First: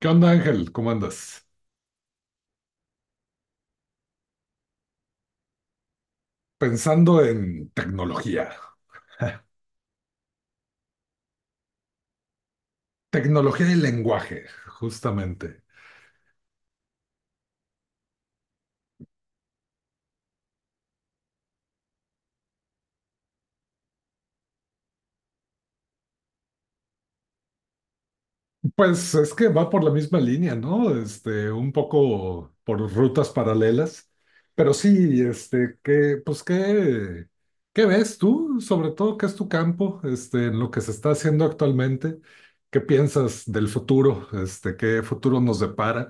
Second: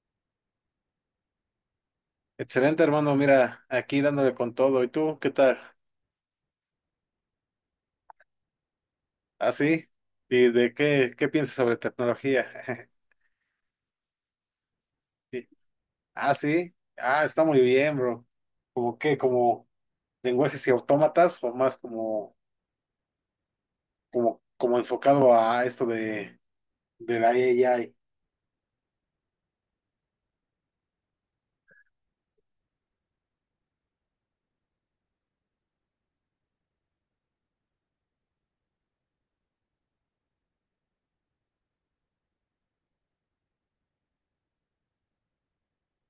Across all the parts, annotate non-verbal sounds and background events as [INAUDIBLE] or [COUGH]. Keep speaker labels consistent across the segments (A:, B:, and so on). A: ¿Qué onda, Ángel? ¿Cómo andas?
B: Excelente, hermano. Mira, aquí dándole con todo. ¿Y tú qué tal?
A: Pensando en tecnología, [LAUGHS]
B: ¿Así? ¿Y de qué piensas sobre tecnología? [LAUGHS]
A: tecnología y lenguaje,
B: Sí.
A: justamente.
B: Ah, sí. Ah, está muy bien, bro. ¿Como qué? ¿Como lenguajes y autómatas o más como enfocado a esto de la AI
A: Pues es que va por la misma línea, ¿no? Un poco por rutas paralelas, pero sí, qué ves tú, sobre todo, qué es tu campo, en lo que se está haciendo actualmente, qué piensas del futuro, qué futuro nos depara.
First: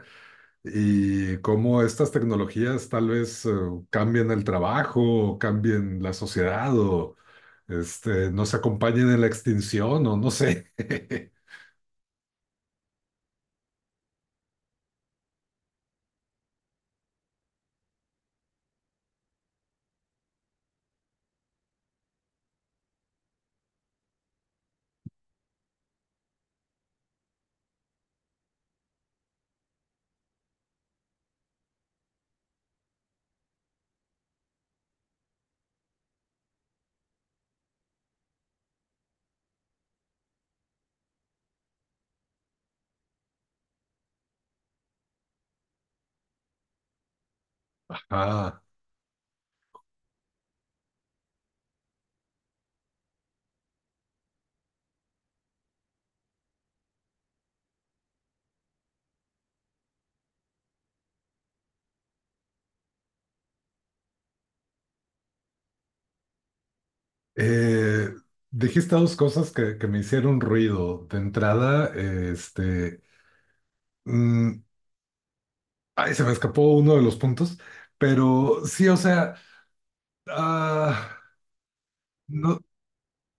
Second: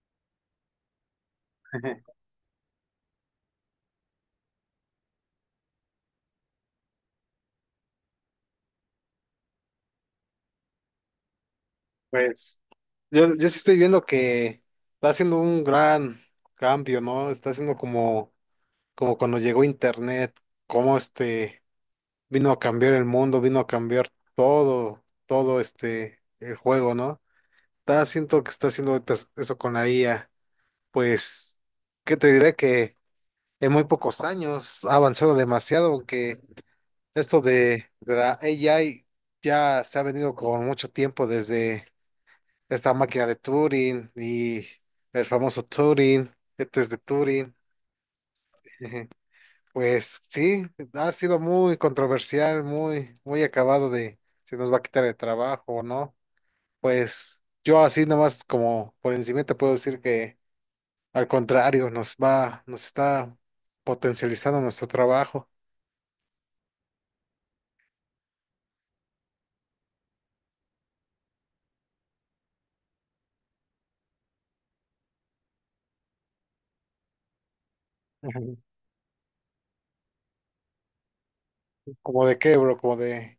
A: Y cómo estas
B: [LAUGHS]
A: tecnologías tal vez cambien el trabajo, o cambien la sociedad o nos acompañen en la extinción o no sé. [LAUGHS]
B: Pues yo sí estoy viendo que está haciendo un gran cambio, ¿no? Está haciendo como cuando llegó Internet. Como este Vino a cambiar el mundo, vino a cambiar todo el juego, ¿no? Siento que está haciendo ahorita eso con la IA. Pues, ¿qué te diré? Que en muy pocos años ha avanzado demasiado, aunque esto de la AI ya se ha venido con mucho tiempo desde esta máquina de Turing y el famoso Turing, test de Turing.
A: Ah,
B: [LAUGHS] Pues sí, ha sido muy controversial, muy, muy acabado de si nos va a quitar el trabajo o no. Pues yo así nomás como por encima te puedo decir que al contrario, nos está potencializando nuestro trabajo.
A: eh, dijiste dos cosas que me hicieron ruido. De entrada, mm, ay, se me escapó uno de los puntos,
B: [LAUGHS] Ujú.
A: pero sí, o sea, ah,
B: Como de qué,
A: no,
B: bro, como de...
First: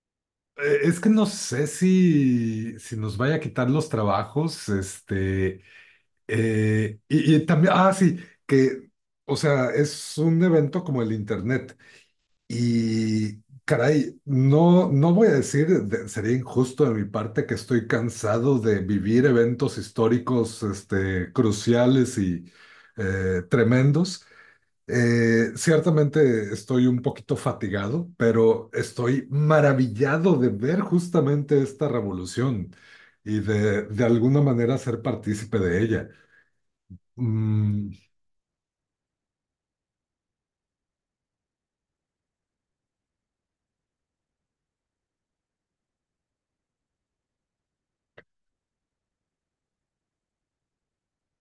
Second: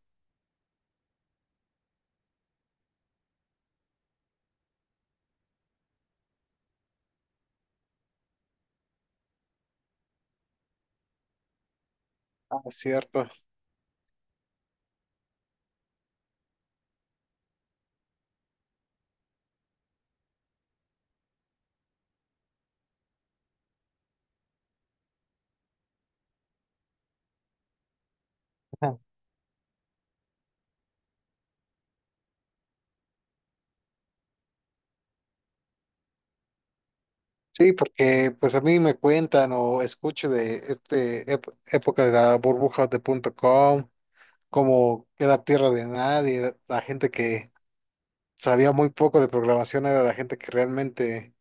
A: es que no sé si nos vaya a quitar los trabajos, y también, ah, sí, que, o sea, es un evento como el Internet.
B: Ah, es cierto.
A: Y, caray, no, no voy a decir, sería injusto de mi parte que estoy cansado de vivir eventos históricos, cruciales y tremendos. Ciertamente estoy un poquito fatigado, pero
B: Ujú.
A: estoy maravillado de ver justamente esta revolución y de alguna manera ser partícipe de ella.
B: Sí,
A: Mm,
B: porque pues a mí me cuentan o escucho de este época de la burbuja de punto com, como que era tierra de nadie, la gente que sabía muy poco de programación, era la gente que realmente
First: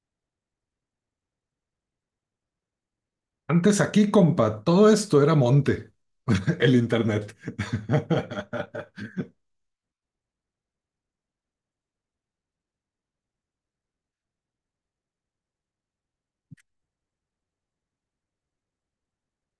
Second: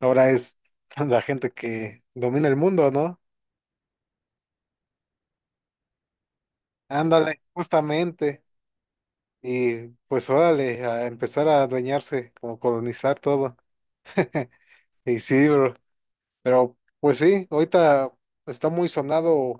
B: ahora es [LAUGHS] la gente que domina el mundo, ¿no?
A: Antes aquí, compa, todo esto era monte, [LAUGHS] el internet.
B: Ándale,
A: [LAUGHS]
B: justamente. Y pues órale, a empezar a adueñarse, como colonizar todo. [LAUGHS] Y sí, bro. Pero pues sí, ahorita está muy sonado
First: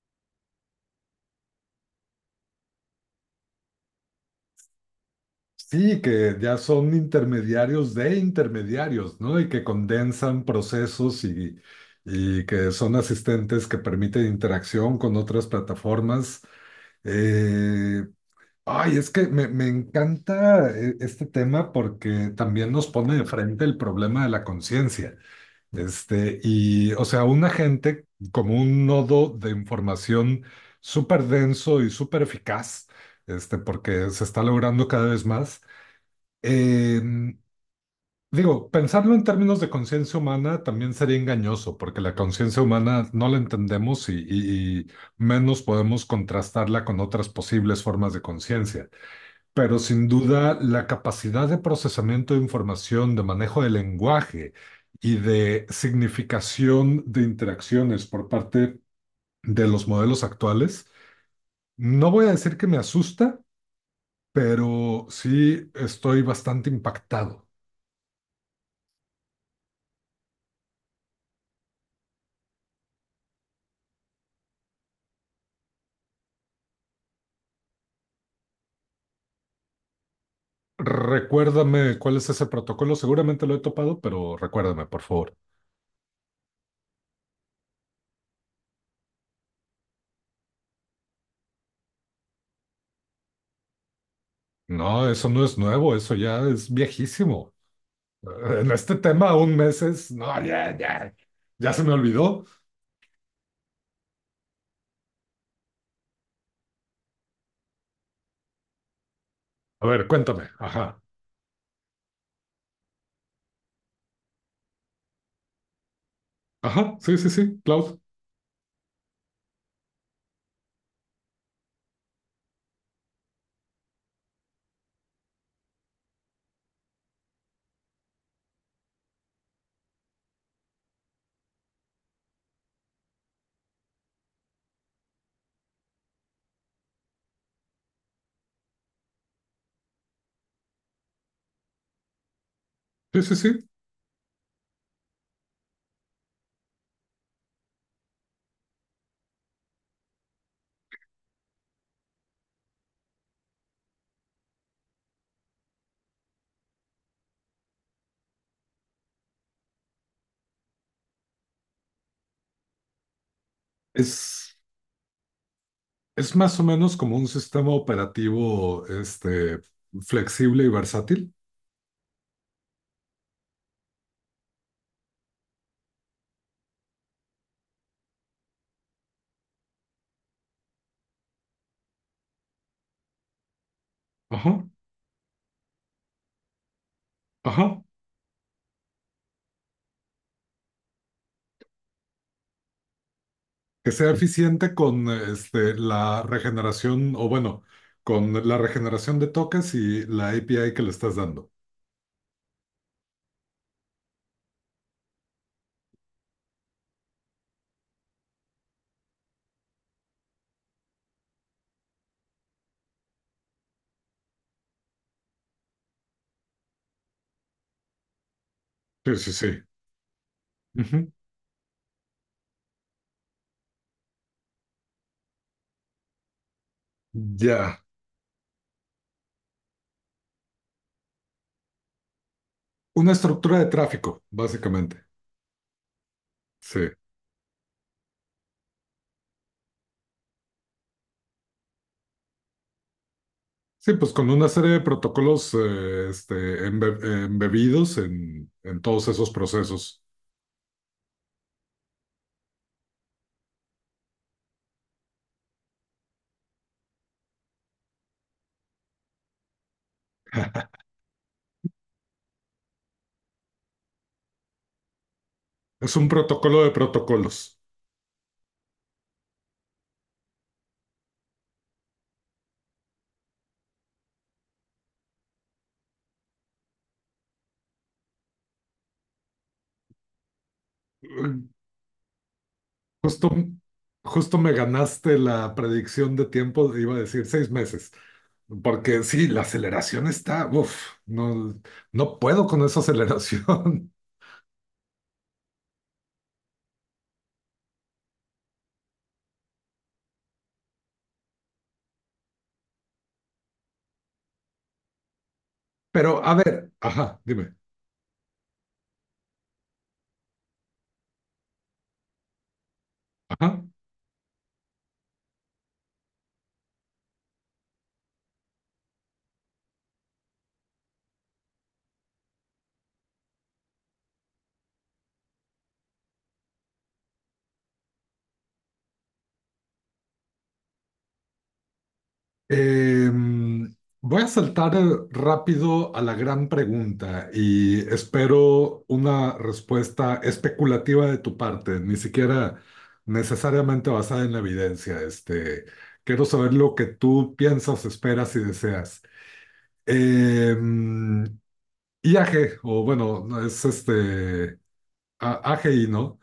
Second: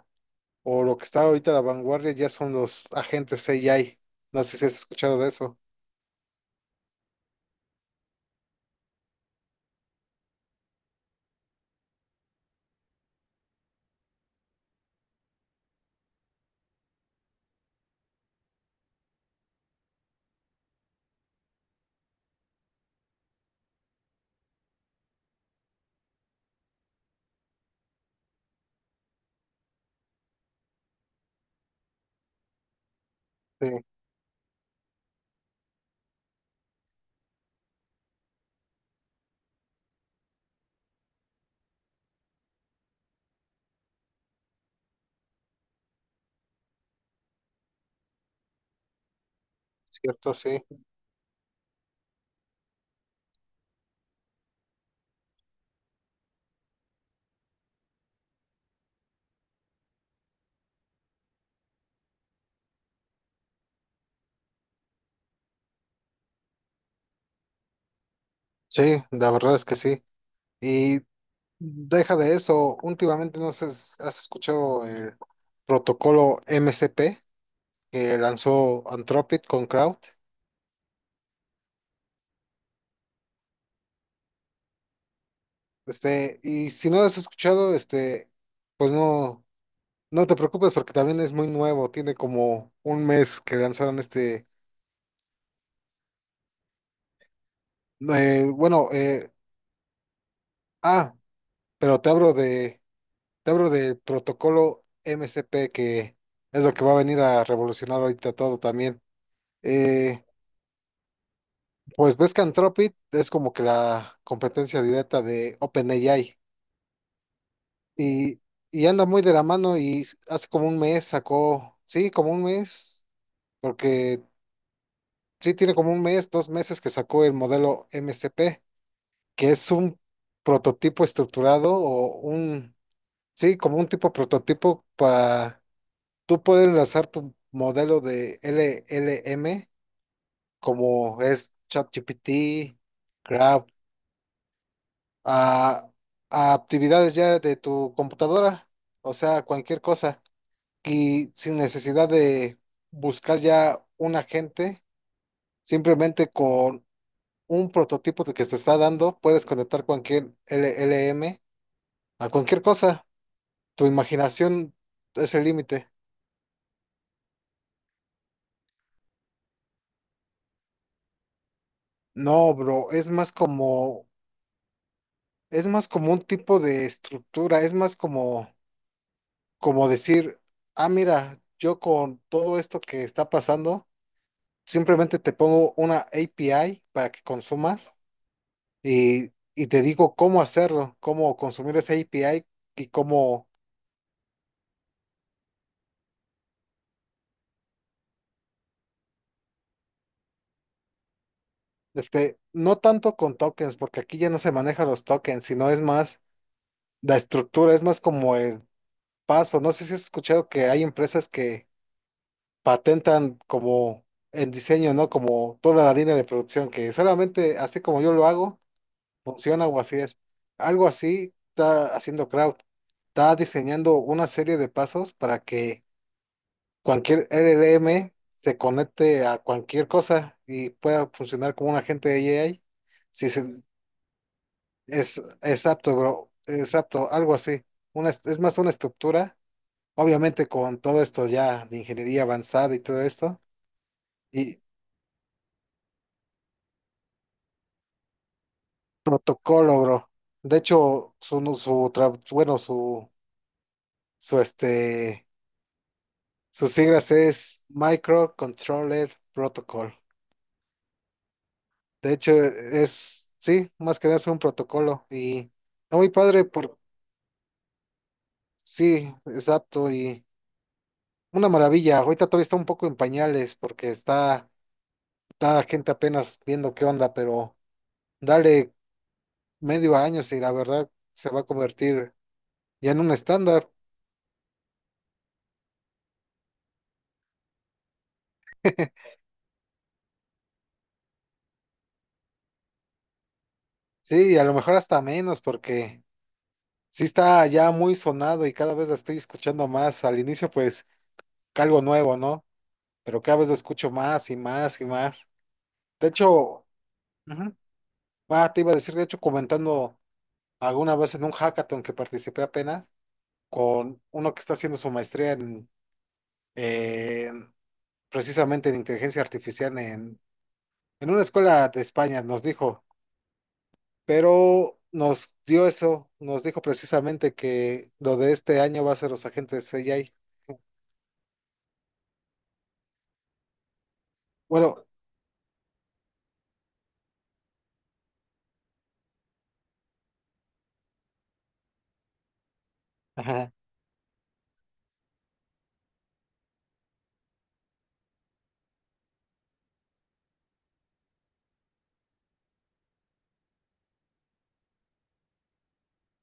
B: o lo que está ahorita a la vanguardia ya son los agentes AI. No sé si has escuchado de eso.
A: Sí, que ya son intermediarios de intermediarios, ¿no? Y que condensan procesos y que son asistentes que permiten interacción con otras plataformas. Eh, Ay, es que me encanta este tema porque también nos pone de frente el problema de la conciencia. O sea, una gente como un nodo de información súper denso y súper eficaz,
B: Sí,
A: porque se está logrando cada vez más. Eh, Digo, pensarlo en términos de conciencia humana también sería engañoso, porque la conciencia humana no la entendemos y menos podemos contrastarla con otras posibles formas de conciencia. Pero sin
B: cierto,
A: duda,
B: sí.
A: la capacidad de procesamiento de información, de manejo del lenguaje y de significación de interacciones por parte de los modelos actuales, no voy a decir que me asusta, pero sí estoy bastante impactado.
B: Sí, la verdad es que sí. Y deja de eso. Últimamente no sé si has escuchado el protocolo MCP que lanzó Anthropic con Crowd.
A: Recuérdame cuál es ese protocolo, seguramente lo he topado, pero recuérdame, por favor.
B: Y si no lo has escuchado, pues no, no te preocupes porque también es muy nuevo. Tiene como un mes que lanzaron.
A: No, eso no es nuevo, eso ya es viejísimo.
B: eh,
A: En
B: bueno,
A: este
B: eh,
A: tema, un mes es, no,
B: ah,
A: ya se me
B: pero
A: olvidó.
B: te hablo del protocolo MCP que es lo que va a venir a revolucionar ahorita todo también.
A: A ver,
B: Eh,
A: cuéntame. Ajá.
B: Pues ves que Anthropic es como que la competencia directa de OpenAI
A: Ajá. Sí, sí, sí. Cloud.
B: y, y anda muy de la mano y hace como un mes sacó, sí, como un mes, porque sí tiene como un mes, 2 meses que sacó el modelo MCP, que es un prototipo estructurado o un, sí, como un tipo prototipo para tú poder enlazar tu modelo de LLM como es ChatGPT,
A: Sí, sí, sí.
B: a, a actividades ya de tu computadora, o sea, cualquier cosa, y sin necesidad de buscar ya un agente, simplemente con un prototipo de que te está dando, puedes conectar cualquier LLM a cualquier cosa. Tu
A: Es,
B: imaginación es el límite.
A: es más o menos como un sistema operativo, flexible y versátil.
B: No, bro, es más como un tipo de estructura, es más como decir, ah, mira, yo con todo esto que está pasando,
A: Ajá.
B: simplemente te pongo una API para que
A: Ajá.
B: consumas y te digo cómo hacerlo, cómo consumir esa API y cómo,
A: Que sea eficiente con, la regeneración, o bueno, con la regeneración de toques y la API que le estás dando.
B: no tanto con tokens, porque aquí ya no se manejan los tokens, sino es más la estructura, es más como el paso. No sé si has escuchado que hay empresas que patentan como el diseño, ¿no? Como toda la línea de producción, que solamente así como yo lo hago
A: Sí, sí, sí.
B: funciona o así es. Algo
A: Ujú.
B: así está haciendo Crowd. Está diseñando una serie de pasos para que cualquier
A: Ya.
B: LLM se conecte a cualquier cosa y pueda funcionar como un agente de AI.
A: Una
B: Si
A: estructura
B: se-
A: de tráfico, básicamente.
B: Es apto, bro. Es
A: Sí.
B: apto, algo así. Es más una estructura, obviamente con todo esto ya de ingeniería avanzada y todo esto.
A: Sí, pues con una
B: Y
A: serie de protocolos embebidos en todos esos
B: protocolo,
A: procesos.
B: bro. De hecho, su, no, su, tra- bueno, su este Sus siglas es Microcontroller Protocol. De hecho, sí, más que nada es un protocolo y
A: Es
B: está
A: un
B: muy padre
A: protocolo de
B: por,
A: protocolos.
B: sí, exacto, y una maravilla. Ahorita todavía está un poco en pañales porque está la gente apenas viendo qué onda, pero dale medio año y la verdad se va a
A: Mm,
B: convertir ya en un
A: Justo,
B: estándar.
A: justo me ganaste la predicción de tiempo, iba a decir seis meses, porque
B: [LAUGHS]
A: sí, la aceleración está, uff, no, no puedo con esa aceleración.
B: Sí, y a lo mejor hasta menos porque sí está ya muy sonado y cada vez la estoy escuchando más. Al inicio, pues, algo nuevo, ¿no? Pero cada vez lo escucho más y más y más.
A: [LAUGHS]
B: De
A: Pero a
B: hecho,
A: ver, ajá, dime,
B: ujú, te iba a decir, de hecho, comentando alguna vez en un hackathon que participé apenas
A: ajá.
B: con uno que está haciendo su maestría en, en- precisamente en inteligencia artificial en, una escuela de España, nos dijo, pero nos dio eso, nos dijo precisamente que lo de este año va a ser los agentes AI.
A: Eh, Voy a saltar
B: Bueno,
A: rápido a la gran pregunta y espero una respuesta especulativa de tu parte, ni siquiera
B: ajá,
A: necesariamente basada en la evidencia. Quiero saber lo que tú piensas, esperas y deseas. Eh, I A G o bueno, no, es este a- AGI, ¿no?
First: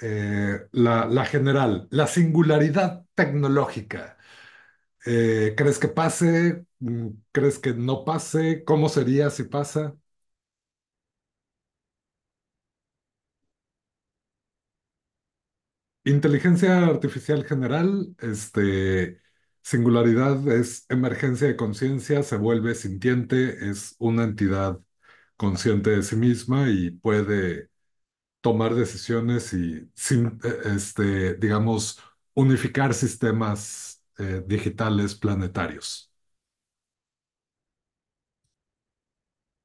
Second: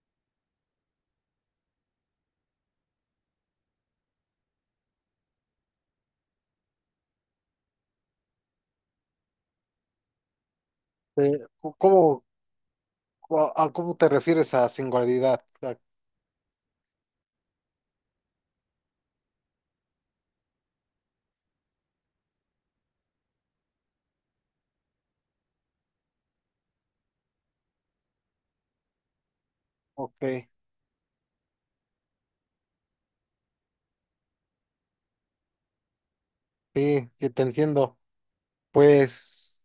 A: La, la general, la singularidad tecnológica. ¿Eh, crees que pase? ¿Mm, crees que no pase? ¿Cómo sería si pasa?
B: eh, ¿cómo, a cómo te refieres a singularidad? Ah,
A: Inteligencia artificial general, singularidad es emergencia de conciencia, se vuelve sintiente, es una entidad consciente de sí misma y puede tomar decisiones y, sin,
B: ok.
A: digamos, unificar sistemas digitales planetarios.
B: Sí, sí, te entiendo. Pues,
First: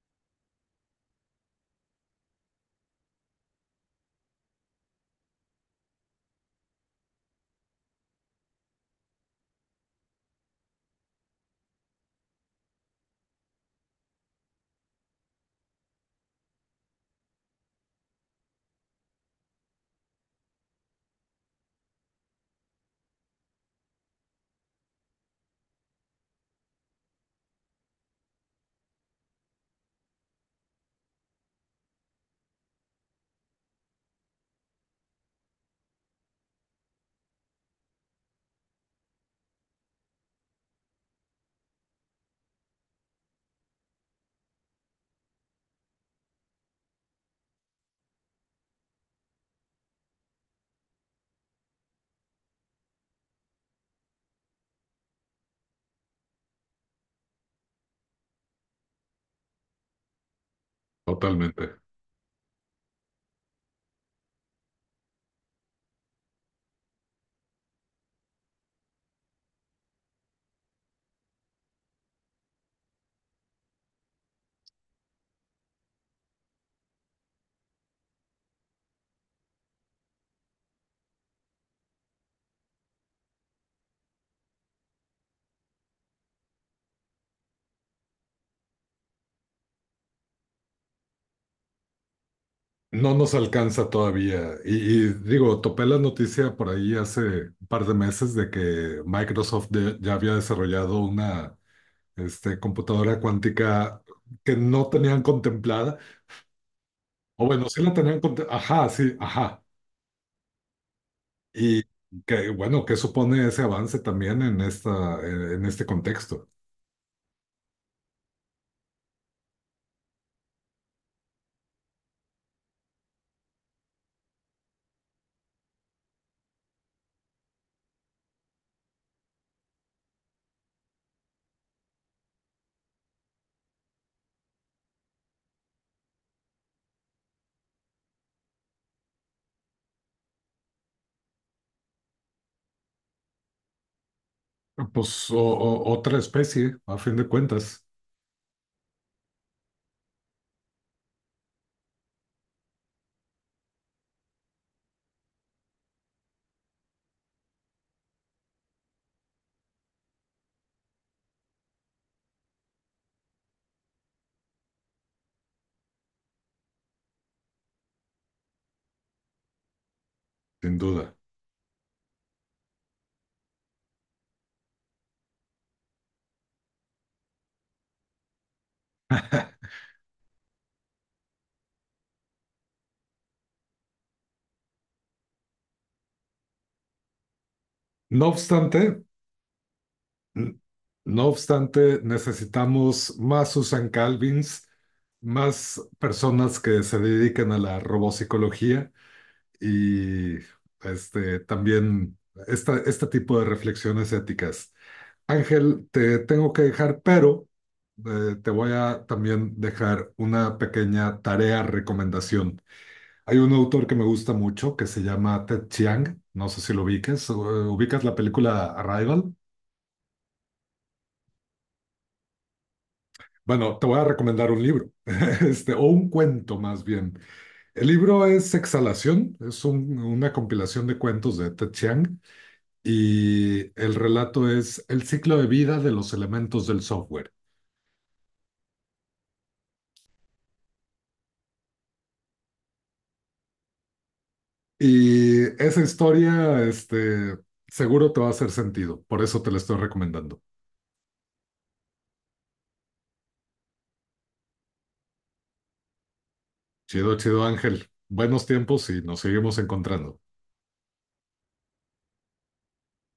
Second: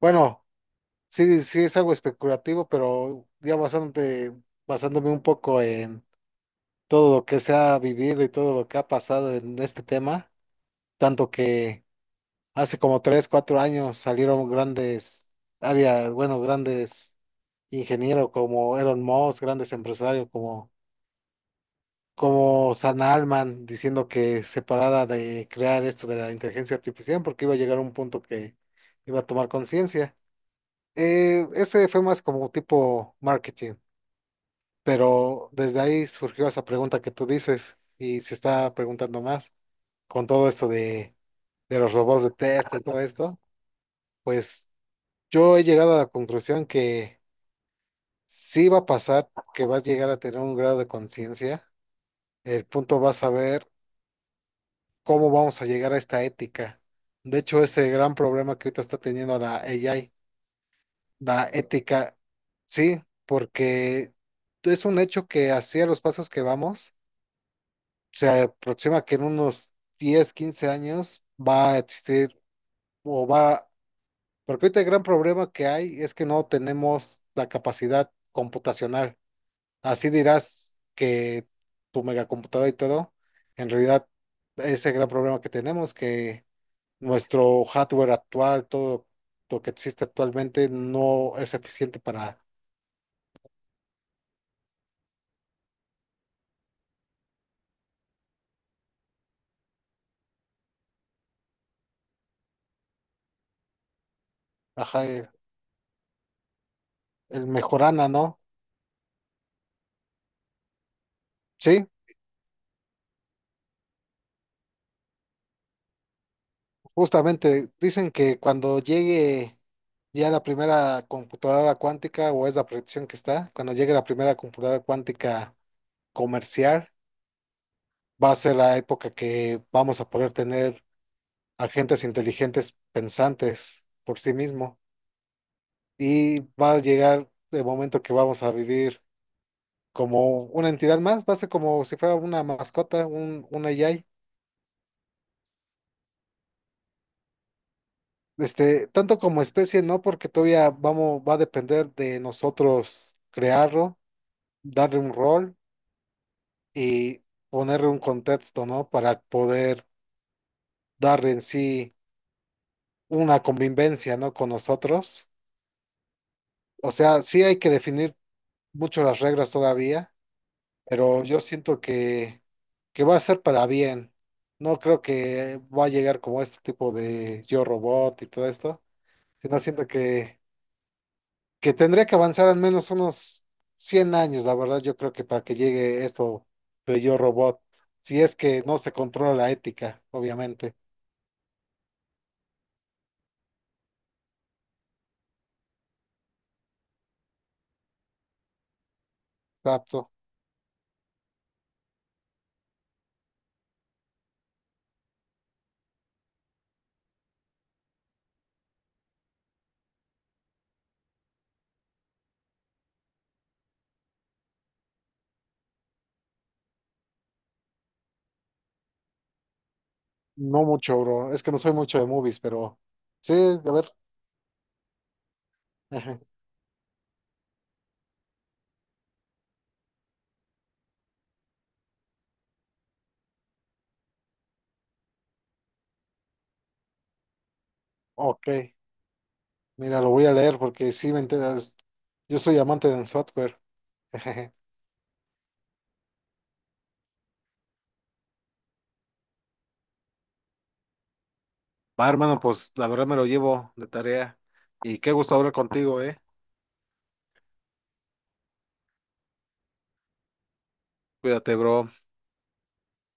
B: bueno, sí, sí es algo especulativo, pero ya bastante, basándome un poco en todo lo que se ha vivido y todo lo que ha pasado en este tema, tanto que hace como 3 o 4 años salieron bueno, grandes ingenieros como Elon Musk, grandes empresarios como Sam Altman, diciendo que se parara de crear esto de la inteligencia artificial porque iba a llegar a un punto que iba a tomar conciencia. Ese fue más como tipo marketing, pero desde ahí surgió esa pregunta que tú dices y se está preguntando más con todo esto de los robots de test y todo esto, pues yo he llegado a la conclusión que sí va a pasar, que vas a llegar a tener un grado de conciencia, el punto va a saber cómo vamos a llegar a esta ética. De hecho, ese gran problema que ahorita está teniendo la AI la
A: Totalmente.
B: ética, sí, porque es un hecho que hacia los pasos que vamos, se aproxima que en unos 10 o 15 años va a existir o va, porque ahorita el gran problema que hay es que no tenemos la capacidad computacional. Así dirás que tu megacomputadora y todo, en realidad es el gran problema que tenemos, que nuestro hardware actual, todo lo que existe actualmente no es eficiente para...
A: No nos alcanza todavía. Y digo, topé la noticia por ahí hace un par de meses de que Microsoft ya había desarrollado una computadora cuántica que no
B: Ajá,
A: tenían contemplada. O
B: el
A: bueno, sí la
B: Mejorana,
A: tenían
B: ¿no?
A: contemplada. Ajá, sí, ajá. Y
B: Sí,
A: que, bueno, ¿qué supone ese avance también en esta, en este contexto?
B: justamente dicen que cuando llegue ya la primera computadora cuántica, o es la proyección que está, cuando llegue la primera computadora cuántica comercial, va a ser la época que vamos a poder tener agentes inteligentes pensantes por sí mismo. Y va a llegar el momento que vamos a vivir como una entidad más, va a ser como si fuera una mascota, un AI.
A: Pues otra especie, a fin de cuentas,
B: Tanto como especie, ¿no? Porque todavía vamos, va a depender de nosotros crearlo, darle un rol y ponerle un contexto, ¿no? Para poder darle en sí una convivencia, ¿no? Con nosotros. O sea, sí hay que definir mucho las reglas todavía,
A: sin duda.
B: pero yo siento que va a ser para bien. No creo que va a llegar como este tipo de Yo Robot y todo esto, sino siento que tendría que avanzar al menos unos 100 años, la verdad, yo creo que para que llegue esto de Yo Robot, si
A: No
B: es que no se
A: obstante,
B: controla la ética,
A: N-
B: obviamente.
A: no obstante, necesitamos más Susan Calvins, más personas que se dediquen a la robopsicología
B: Exacto.
A: y también este tipo de reflexiones éticas. Ángel, te tengo que dejar, pero te voy a también dejar una pequeña tarea recomendación. Hay un autor que me gusta mucho que se llama Ted Chiang, no sé si lo ubicas, ubicas la película Arrival.
B: No mucho, bro. Es que no soy mucho de movies, pero sí, a
A: Bueno, te
B: ver.
A: voy a recomendar un libro, [LAUGHS] o
B: [LAUGHS]
A: un
B: Ajá.
A: cuento más bien. El libro es Exhalación, es una compilación de cuentos de Ted Chiang y el relato es El ciclo de vida de los elementos del software.
B: Ok, mira, lo voy a leer porque sí me enteras. Yo soy amante del software. [LAUGHS]
A: Y esa historia, seguro te va a hacer sentido, por eso te la estoy recomendando.
B: Va, hermano, pues la verdad me lo llevo de tarea. Y qué gusto hablar contigo, eh.
A: Chido, chido Ángel, buenos tiempos y nos seguimos encontrando.
B: Cuídate, bro.